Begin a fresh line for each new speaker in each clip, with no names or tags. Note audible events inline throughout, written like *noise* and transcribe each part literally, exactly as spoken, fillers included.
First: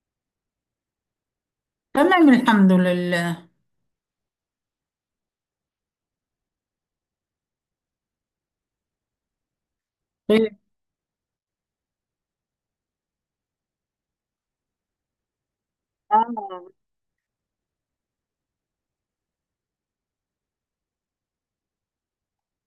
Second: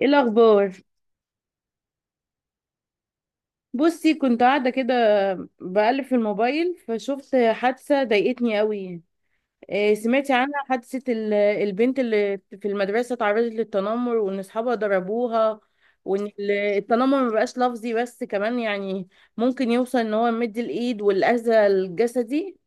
ايه الاخبار؟
تمام، الحمد لله.
بصي، كنت قاعده كده بقلب في الموبايل، فشفت حادثه ضايقتني قوي. إيه، سمعتي
خير.
عنها؟ حادثه ال- البنت اللي في المدرسه اتعرضت للتنمر، وان اصحابها ضربوها، وان ال-
آه
التنمر مبقاش لفظي بس، كمان يعني ممكن يوصل ان هو يمد الايد والاذى الجسدي.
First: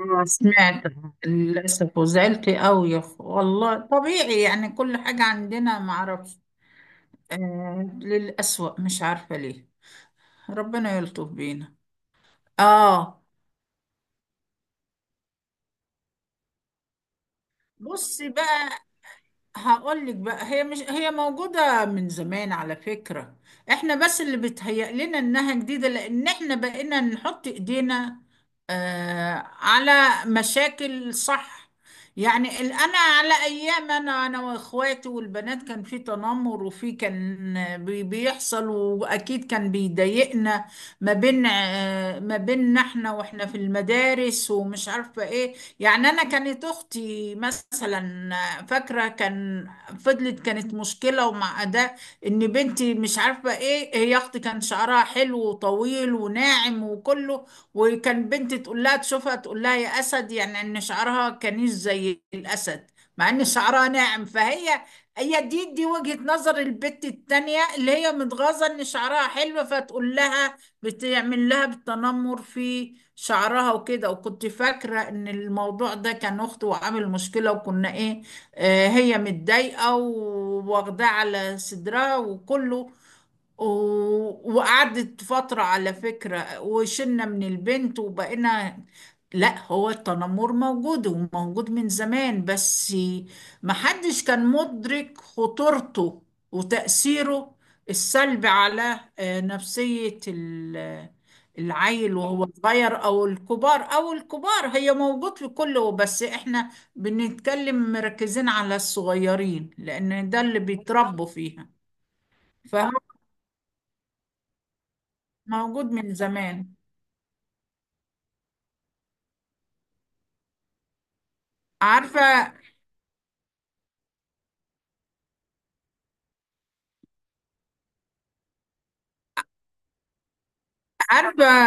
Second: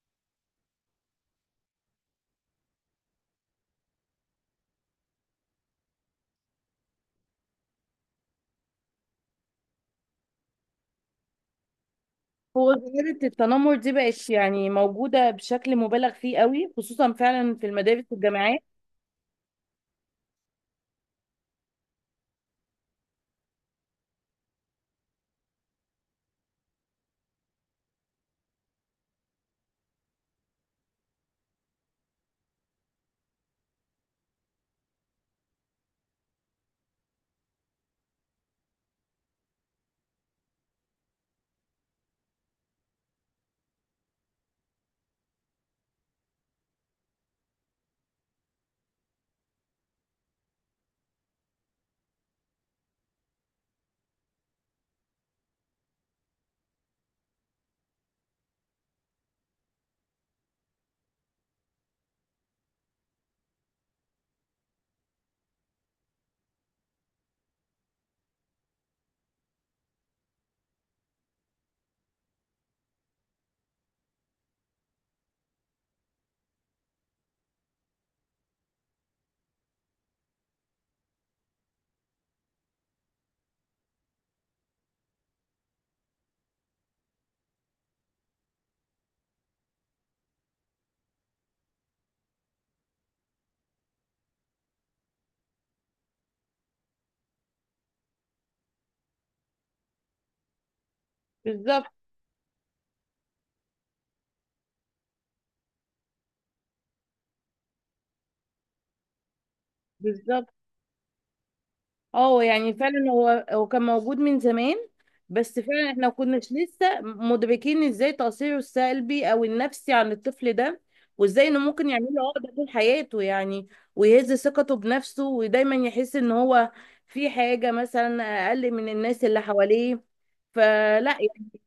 آه، سمعت للأسف، وزعلت أوي والله. طبيعي يعني، كل حاجة عندنا معرفش. آه، للأسوأ مش عارفة ليه. ربنا يلطف بينا.
هو ظاهره
آه.
التنمر دي بقت يعني موجوده بشكل مبالغ فيه قوي، خصوصا فعلا في المدارس
بصي
والجامعات.
بقى، هقول لك بقى، هي مش هي موجودة من زمان على فكرة. احنا بس اللي بيتهيأ لنا انها جديدة، لان احنا بقينا نحط ايدينا، آه، على مشاكل، صح؟ يعني ال- انا، على ايام انا انا واخواتي والبنات، كان في تنمر، وفي كان بي- بيحصل، واكيد كان بيضايقنا. ما بين آه ما بيننا احنا، واحنا في المدارس، ومش عارفة ايه. يعني أنا كانت أختي مثلا، فاكرة كان، فضلت كانت مشكلة. ومع ده إن بنتي، مش عارفة إيه، هي أختي كان شعرها حلو وطويل وناعم وكله، وكان بنتي تقول لها، تشوفها تقول لها يا أسد، يعني إن شعرها كانش زي الأسد، مع إن شعرها ناعم. فهي، هي دي دي وجهة نظر البت التانية اللي هي متغاظة إن شعرها حلو، فتقول لها، بتعمل لها بالتنمر في شعرها وكده. وكنت فاكرة ان الموضوع ده كان اخته وعامل مشكلة، وكنا ايه، آه، هي متضايقة وواخداه على صدرها وكله. و- وقعدت فترة على فكرة، وشلنا من البنت، وبقينا، لا، هو التنمر موجود، وموجود من زمان، بس محدش كان مدرك خطورته وتأثيره السلبي على، آه، نفسية ال-
بالظبط.
العيل وهو صغير، أو الكبار، أو الكبار هي موجود في كله، بس إحنا بنتكلم مركزين على الصغيرين، لأن ده
بالظبط.
اللي بيتربوا فيها.
اه، يعني
فاهم؟
فعلا هو هو كان موجود من زمان. بس فعلا
موجود
احنا ما
من
كناش
زمان.
لسه مدركين ازاي تأثيره السلبي او النفسي عن الطفل ده، وازاي انه ممكن يعمل له
عارفة.
عقدة طول حياته يعني، ويهز ثقته بنفسه، ودايما يحس ان هو في حاجة مثلا اقل من الناس اللي حواليه، فلا
عارفة.
يعني.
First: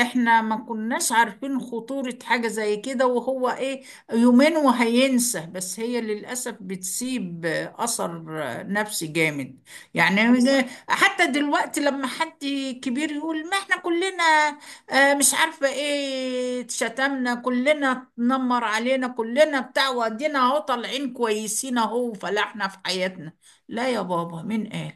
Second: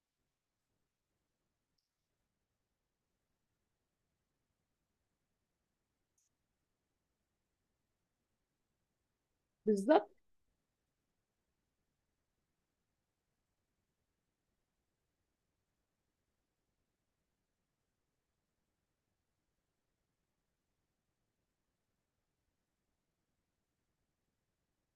احنا ما كناش عارفين خطورة حاجة زي كده، وهو ايه، يومين وهينسى، بس هي للأسف بتسيب أثر نفسي جامد.
بالظبط.
يعني زي- حتى دلوقتي لما حد كبير يقول، ما احنا كلنا، آه، مش عارفة ايه، اتشتمنا كلنا، اتنمر علينا كلنا بتاع، وادينا اهو طالعين كويسين اهو، وفلاحنا في حياتنا. لا يا بابا، مين قال؟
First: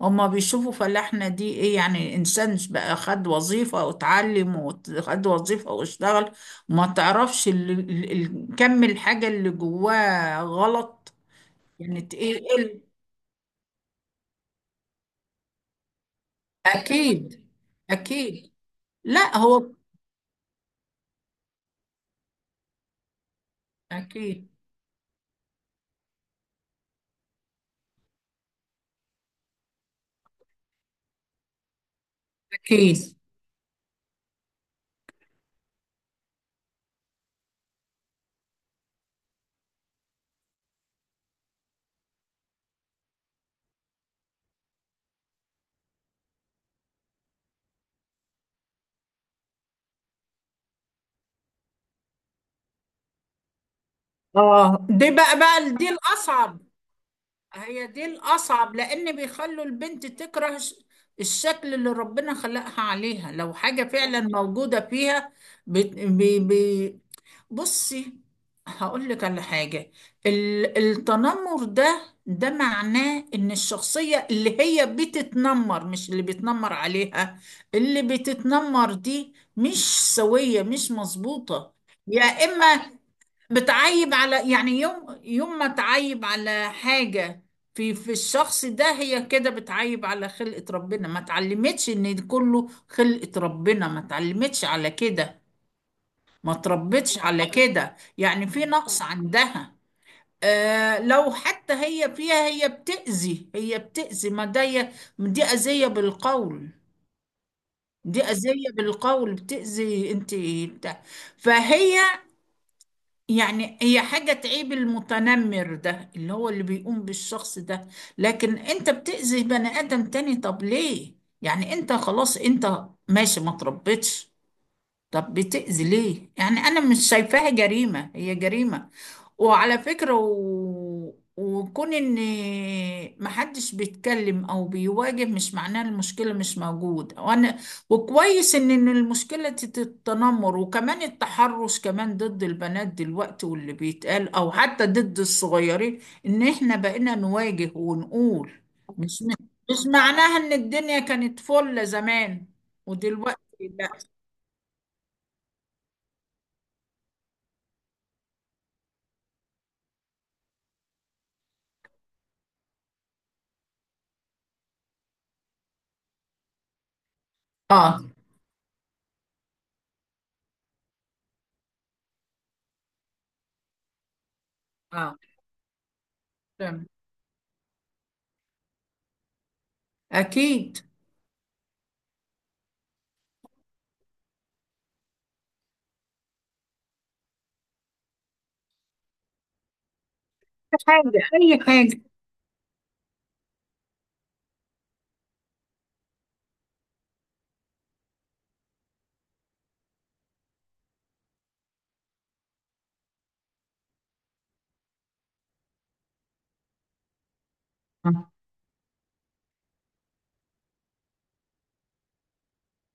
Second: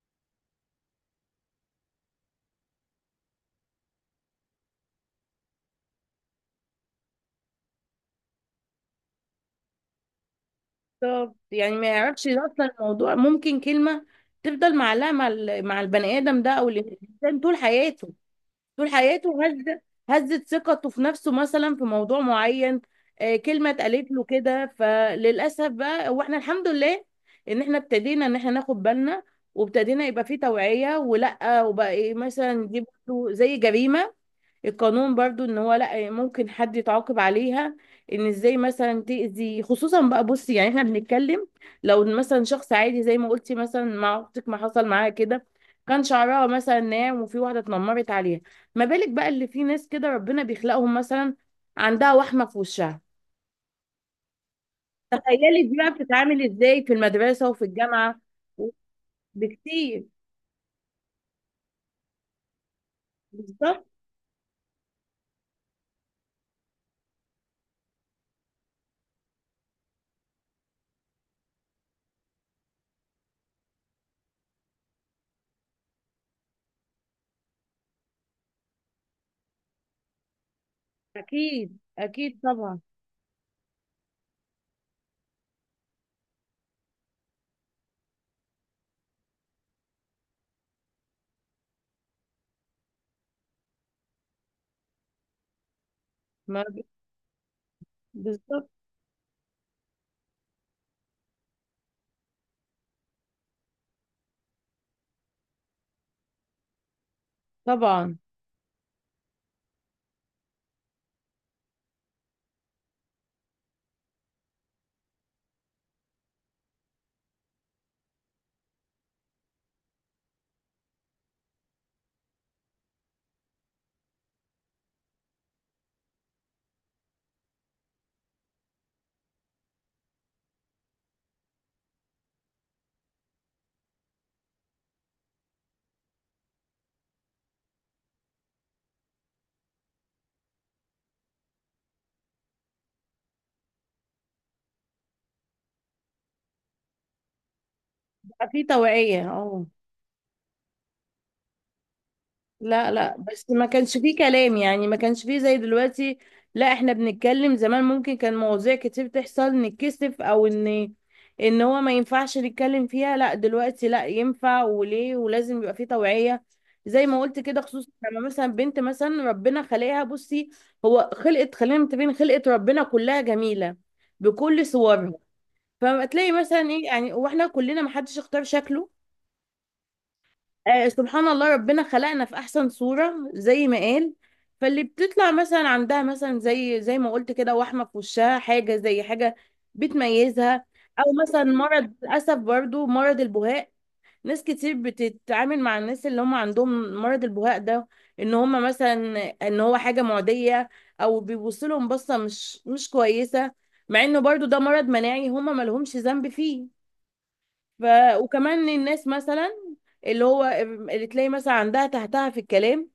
هما بيشوفوا فلاحنا دي ايه؟ يعني انسان بقى، خد وظيفة واتعلم، وخد وظيفة واشتغل، وما تعرفش ال- ال- ال- كم الحاجة اللي جواه غلط.
بالظبط. يعني ما
يعني ت-
يعرفش
ايه إيه
اصلا
ال-
الموضوع، ممكن كلمة تفضل معلقة مع ال- مع البني ادم ده او الانسان
اكيد.
طول حياته
اكيد.
طول
لا
حياته هز
هو.
هزت ثقته في نفسه مثلا في موضوع معين. آه، كلمة اتقالت له
اكيد.
كده، فللأسف. بقى واحنا الحمد لله ان احنا ابتدينا ان احنا ناخد بالنا، وابتدينا يبقى فيه توعية، ولا وبقى إيه، مثلا دي
اكيد.
برضه زي جريمة. القانون برضو ان هو لا ممكن حد يتعاقب عليها، ان ازاي مثلا تأذي. خصوصا بقى، بصي، يعني احنا بنتكلم لو إن مثلا شخص عادي زي ما قلتي، مثلا مع اختك، ما حصل معاها كده كان شعرها مثلا ناعم، وفي واحدة اتنمرت عليها. ما بالك بقى اللي في ناس كده ربنا بيخلقهم مثلا عندها وحمة في وشها،
اه، دي بقى
تخيلي
بقى
دي
دي
بقى بتتعامل
الاصعب.
ازاي في المدرسة وفي
هي دي
الجامعة!
الاصعب، لان بيخلوا البنت
بكتير.
تكره ش- الشكل اللي ربنا خلقها عليها، لو
بالظبط.
حاجة فعلا موجودة فيها. بت- بي- بي- بصي، هقول لك على حاجة. ال- التنمر ده ده معناه ان الشخصية اللي هي بتتنمر، مش اللي بيتنمر عليها، اللي بتتنمر دي مش سوية، مش مظبوطة.
اكيد،
يا
اكيد طبعا.
اما بتعيب على، يعني يوم يوم ما تعيب على حاجة في في الشخص ده، هي كده بتعيب على خلقة ربنا، ما اتعلمتش ان كله خلقة ربنا، ما اتعلمتش على كده، ما
ما
تربتش على كده، يعني في
بالظبط
نقص عندها. آه، لو حتى هي فيها، هي بتأذي، هي بتأذي ما ده ي- دي أذية بالقول.
طبعا.
دي أذية بالقول بتأذي انت. بتاع. فهي، يعني هي حاجة تعيب المتنمر ده اللي هو اللي بيقوم بالشخص ده. لكن انت بتأذي بني آدم تاني، طب ليه؟ يعني انت خلاص، انت ماشي ما تربتش، طب بتأذي ليه؟ يعني أنا مش شايفاها جريمة، هي جريمة. وعلى فكرة، و... وكون إن محدش بيتكلم أو بيواجه، مش معناه المشكلة مش موجودة. وأنا، وكويس إن إن المشكلة تت- التنمر، وكمان التحرش كمان ضد البنات دلوقتي، واللي بيتقال، أو حتى ضد الصغيرين، إن إحنا بقينا نواجه
بقى
ونقول.
في
مش
توعية، اه.
مش معناها إن الدنيا كانت فل زمان،
لا، لا،
ودلوقتي
بس ما
لا.
كانش فيه كلام يعني، ما كانش فيه زي دلوقتي. لا، احنا بنتكلم زمان ممكن كان مواضيع كتير تحصل نتكسف، او ان ان هو ما ينفعش نتكلم فيها. لا، دلوقتي لا ينفع، وليه ولازم يبقى فيه توعية زي ما قلت كده، خصوصا
اه.
لما مثلا بنت مثلا ربنا خلقها. بصي، هو خلقت، خلينا متفقين، خلقت ربنا كلها جميلة بكل صورها،
اه.
فما تلاقي مثلا ايه
تمام.
يعني، واحنا كلنا ما حدش اختار شكله.
اكيد.
آه، سبحان الله، ربنا خلقنا في احسن صورة زي ما قال. فاللي بتطلع مثلا عندها مثلا زي زي ما قلت كده وحمة في وشها، حاجة زي حاجة بتميزها، او
حاجه،
مثلا
اي
مرض،
حاجه.
للاسف، برضو مرض البهاء. ناس كتير بتتعامل مع الناس اللي هم عندهم مرض البهاء ده ان هم مثلا ان هو حاجة معدية، او بيبصوا لهم بصة مش مش كويسة، مع انه برضو ده مرض مناعي هم ما لهمش ذنب فيه. ف... وكمان الناس مثلا اللي هو اللي تلاقي مثلا عندها تحتها في الكلام،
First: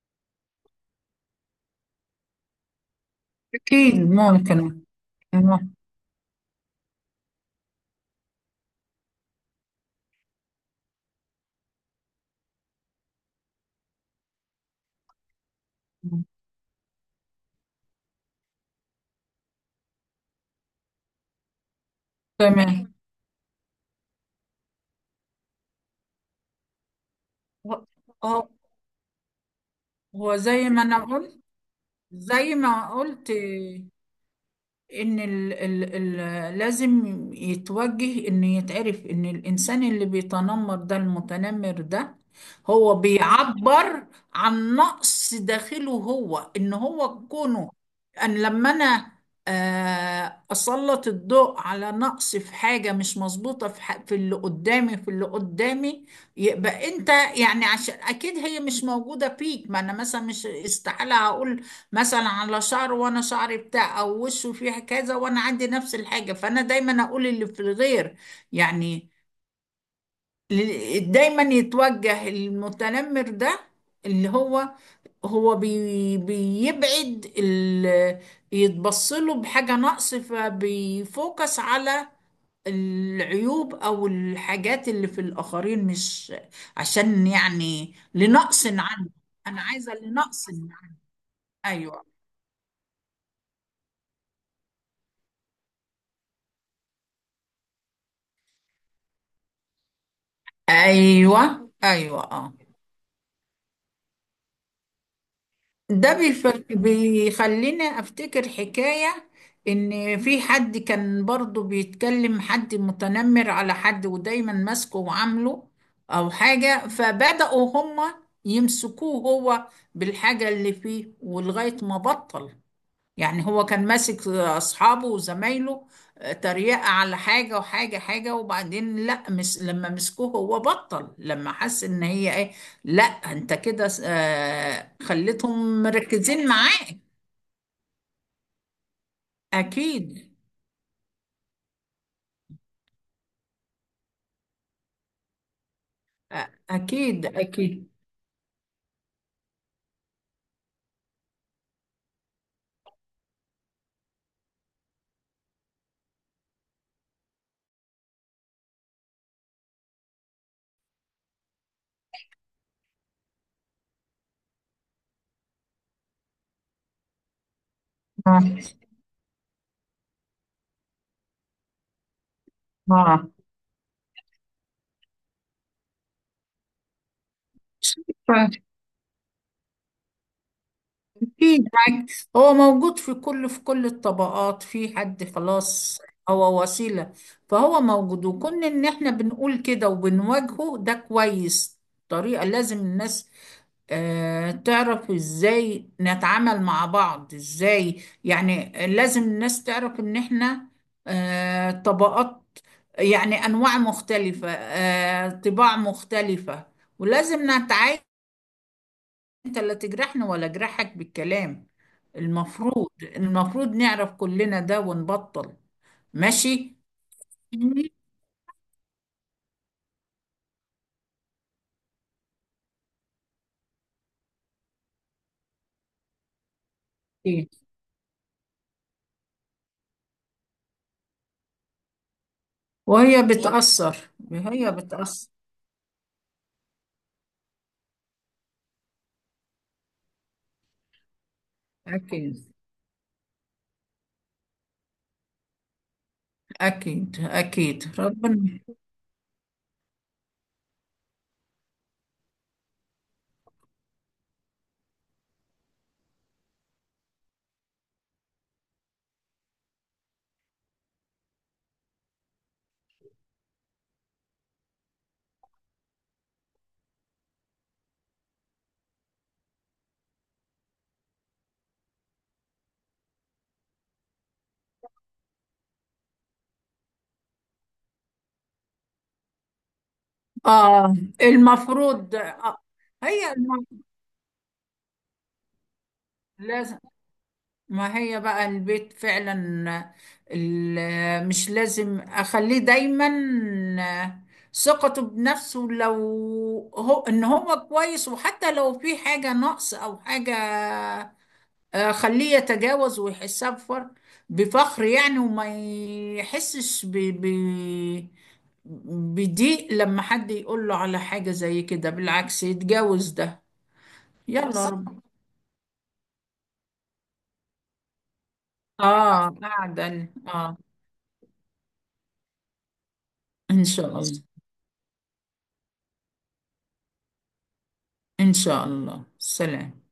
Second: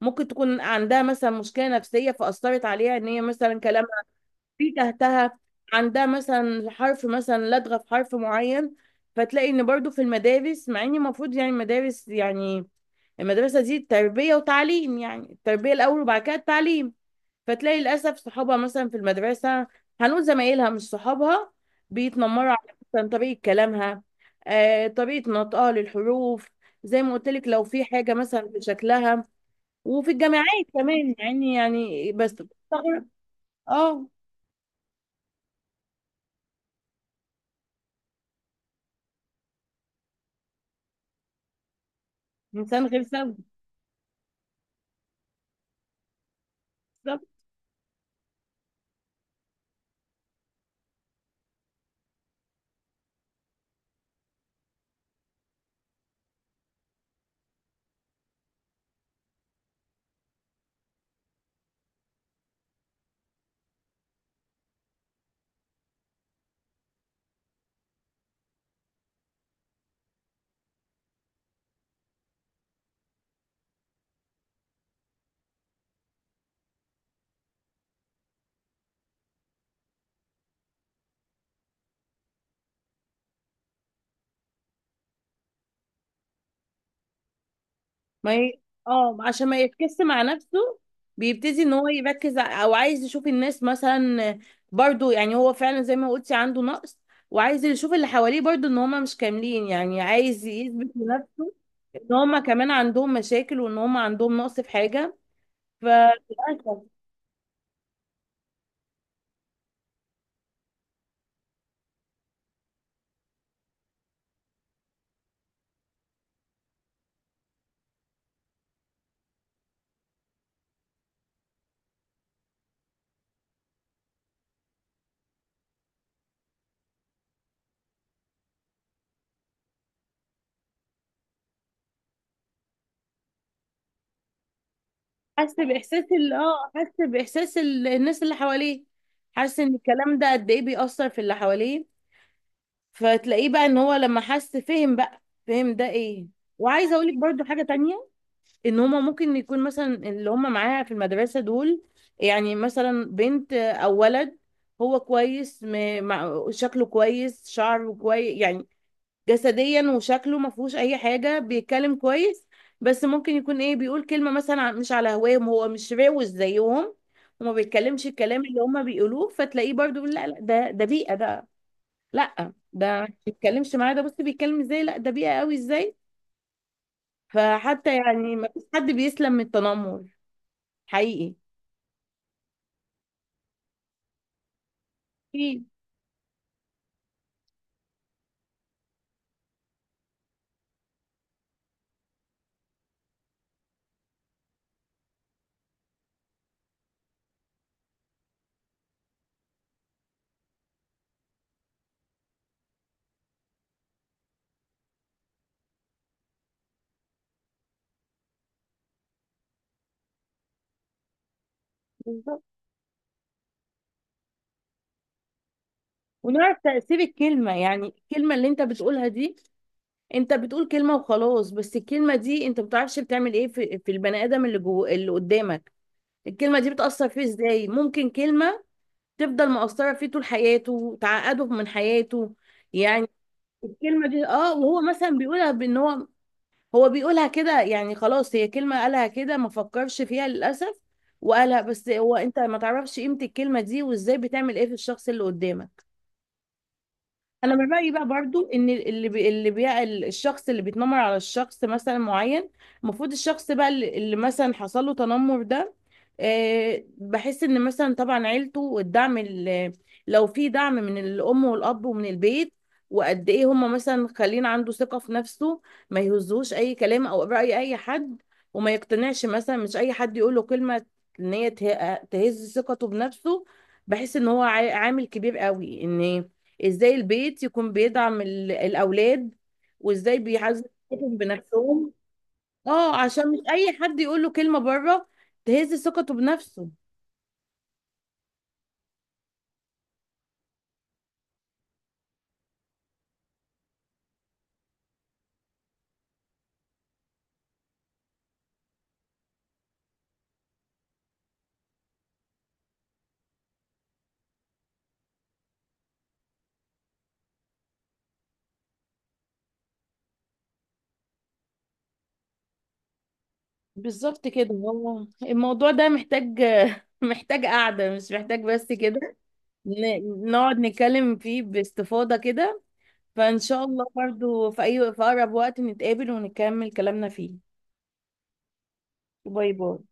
ممكن تكون عندها مثلا مشكلة نفسية فأثرت عليها إن هي مثلا كلامها
اكيد
في
ممكن.
تحتها،
مم.
عندها مثلا حرف، مثلا لدغة في حرف معين. فتلاقي إن برضو في المدارس، مع إن المفروض يعني المدارس يعني المدرسة دي تربية وتعليم، يعني التربية الأول وبعد كده التعليم، فتلاقي للاسف صحابها مثلا في المدرسه، هنقول زمايلها مش صحابها، بيتنمروا على
تمام.
مثلا طريقه كلامها، آه، طريقه نطقها للحروف. زي ما قلت لك، لو
هو.
في حاجه مثلا في شكلها. وفي
هو
الجامعات
زي ما انا
كمان
قلت،
يعني يعني بس
زي ما
بستغرب.
قلت
اه
ان ال ال ال لازم يتوجه، ان يتعرف ان الانسان اللي بيتنمر ده، المتنمر ده،
انسان
هو
غير سوي.
بيعبر عن نقص داخله هو. ان هو كونه، ان لما انا، آه، اسلط الضوء على نقص، في حاجة مش مظبوطة في ح- في اللي قدامي، في اللي قدامي يبقى انت، يعني عشان اكيد هي مش موجودة فيك. ما انا مثلا مش استحالة هقول مثلا على شعره وانا شعري بتاع، او وشه فيه كذا وانا عندي نفس الحاجه، فانا دايما اقول اللي في الغير. يعني ل- دايما يتوجه المتنمر ده، اللي هو، هو بي بيبعد ال، يتبص له بحاجه نقص، فبيفوكس على العيوب او الحاجات اللي في الاخرين، مش عشان، يعني
ما ي...
لنقص عنه.
اه عشان ما
انا عايزه
يفكس مع
لنقص
نفسه،
عنه.
بيبتدي ان هو
ايوه.
يركز ع- او عايز يشوف الناس مثلا. برضو يعني، هو فعلا زي ما قلتي، عنده نقص، وعايز يشوف اللي حواليه برضو ان هما مش كاملين، يعني عايز يثبت لنفسه
ايوه،
ان
ايوه
هما
اه.
كمان عندهم مشاكل، وان هما عندهم نقص في حاجة،
ده بيف...
فللأسف.
بيخلينا افتكر حكايه ان في حد كان برضو بيتكلم، حد متنمر على حد، ودايما ماسكه وعامله او حاجه، فبداوا هما يمسكوه هو بالحاجه اللي فيه، ولغايه ما بطل. يعني هو كان ماسك اصحابه وزمايله، آه، تريقة على حاجة وحاجة حاجة، وبعدين لا، مس لما مسكوه هو بطل، لما حس ان هي ايه، لا انت كده، آه،
حس
خليتهم
بإحساس ال
مركزين
اه
معاك.
حس بإحساس ال... الناس اللي حواليه، حاسس ان الكلام
اكيد.
ده قد ايه بيأثر في اللي حواليه، فتلاقيه بقى ان هو لما حس فهم، بقى فهم ده ايه؟
أ-
وعايزه اقول لك
اكيد.
برضو حاجه
اكيد.
تانية، ان هما ممكن يكون مثلا اللي هما معاها في المدرسه دول، يعني مثلا بنت او ولد، هو كويس، م- مع- شكله كويس، شعره كويس، يعني جسديا وشكله ما فيهوش اي حاجه، بيتكلم كويس. بس ممكن يكون ايه، بيقول كلمه مثلا ع- مش على هواهم، هو مش روش زيهم، وما بيتكلمش الكلام اللي هما بيقولوه، فتلاقيه برضو بيقول لا لا، ده ده بيئه، ده لا، ده ما
اه.
بيتكلمش معايا، ده بص بيتكلم ازاي، لا ده بيئة قوي ازاي! فحتى يعني ما
اه.
فيش حد بيسلم من التنمر، حقيقي.
في بالعكس، هو موجود في كل، في كل الطبقات، في حد
اكيد.
خلاص، هو وسيلة، فهو موجود. وكون ان احنا بنقول كده وبنواجهه، ده كويس. طريقة، لازم الناس، آه، تعرف ازاي نتعامل مع بعض ازاي، يعني لازم الناس تعرف ان احنا، آه، طبقات، يعني انواع مختلفة، آه، طباع مختلفة، ولازم نتعايش. انت لا تجرحني، ولا اجرحك بالكلام.
بالظبط.
المفروض، المفروض نعرف كلنا ده ونبطل.
ونعرف
ماشي.
تأثير الكلمة، يعني الكلمة اللي انت بتقولها دي، انت بتقول كلمة وخلاص، بس الكلمة دي انت ما بتعرفش بتعمل ايه في, في البني ادم اللي جوه اللي قدامك. الكلمة دي بتأثر فيه ازاي، ممكن كلمة تفضل مؤثرة فيه طول حياته، تعقده من حياته يعني.
وهي بتأثر
الكلمة دي، اه
وهي
وهو مثلا
بتأثر.
بيقولها بان هو هو بيقولها كده، يعني خلاص هي كلمة قالها كده ما فكرش فيها، للأسف، وقالها، بس هو انت
أكيد،
ما تعرفش قيمة الكلمة دي وازاي بتعمل ايه في الشخص اللي قدامك.
أكيد،
انا من رايي
أكيد.
بقى برضو
ربنا.
ان اللي بي... اللي بي... الشخص اللي بيتنمر على الشخص مثلا معين، المفروض الشخص بقى اللي اللي مثلا حصل له تنمر ده، آه، بحس ان مثلا طبعا عيلته والدعم ال- لو في دعم من الام والاب ومن البيت، وقد ايه هم مثلا خلين عنده ثقة في نفسه، ما يهزوش اي كلام او رأي اي حد، وما يقتنعش مثلا مش اي حد يقول له كلمة ان هي ته- تهز ثقته بنفسه. بحس ان هو عا- عامل كبير قوي ان ازاي البيت يكون بيدعم ال- الاولاد، وازاي بيعزز
آه.
ثقتهم بنفسهم.
المفروض. آه.
اه عشان
هي
مش
الم...
اي حد يقول له كلمه بره تهز ثقته بنفسه.
لازم، ما هي بقى البيت فعلا. ال- مش لازم اخليه دايما ثقته بنفسه، لو هو ان هو كويس، وحتى لو في حاجة نقص او حاجة، آه، خليه يتجاوز ويحسها بفر بفخر، يعني، وما يحسش ب... ب... بضيق لما حد يقول له على حاجة زي كده، بالعكس يتجاوز ده.
بالظبط
يلا
كده،
بالظبط، رب.
هو الموضوع ده محتاج *laughs* محتاج قعده، مش محتاج بس كده،
اه، قاعدة،
ن-
اه.
نقعد نتكلم فيه باستفاضه كده. فان شاء
ان
الله
شاء الله.
برضو في اي في اقرب وقت نتقابل ونكمل كلامنا فيه.
إن شاء الله،
باي باي.
سلام.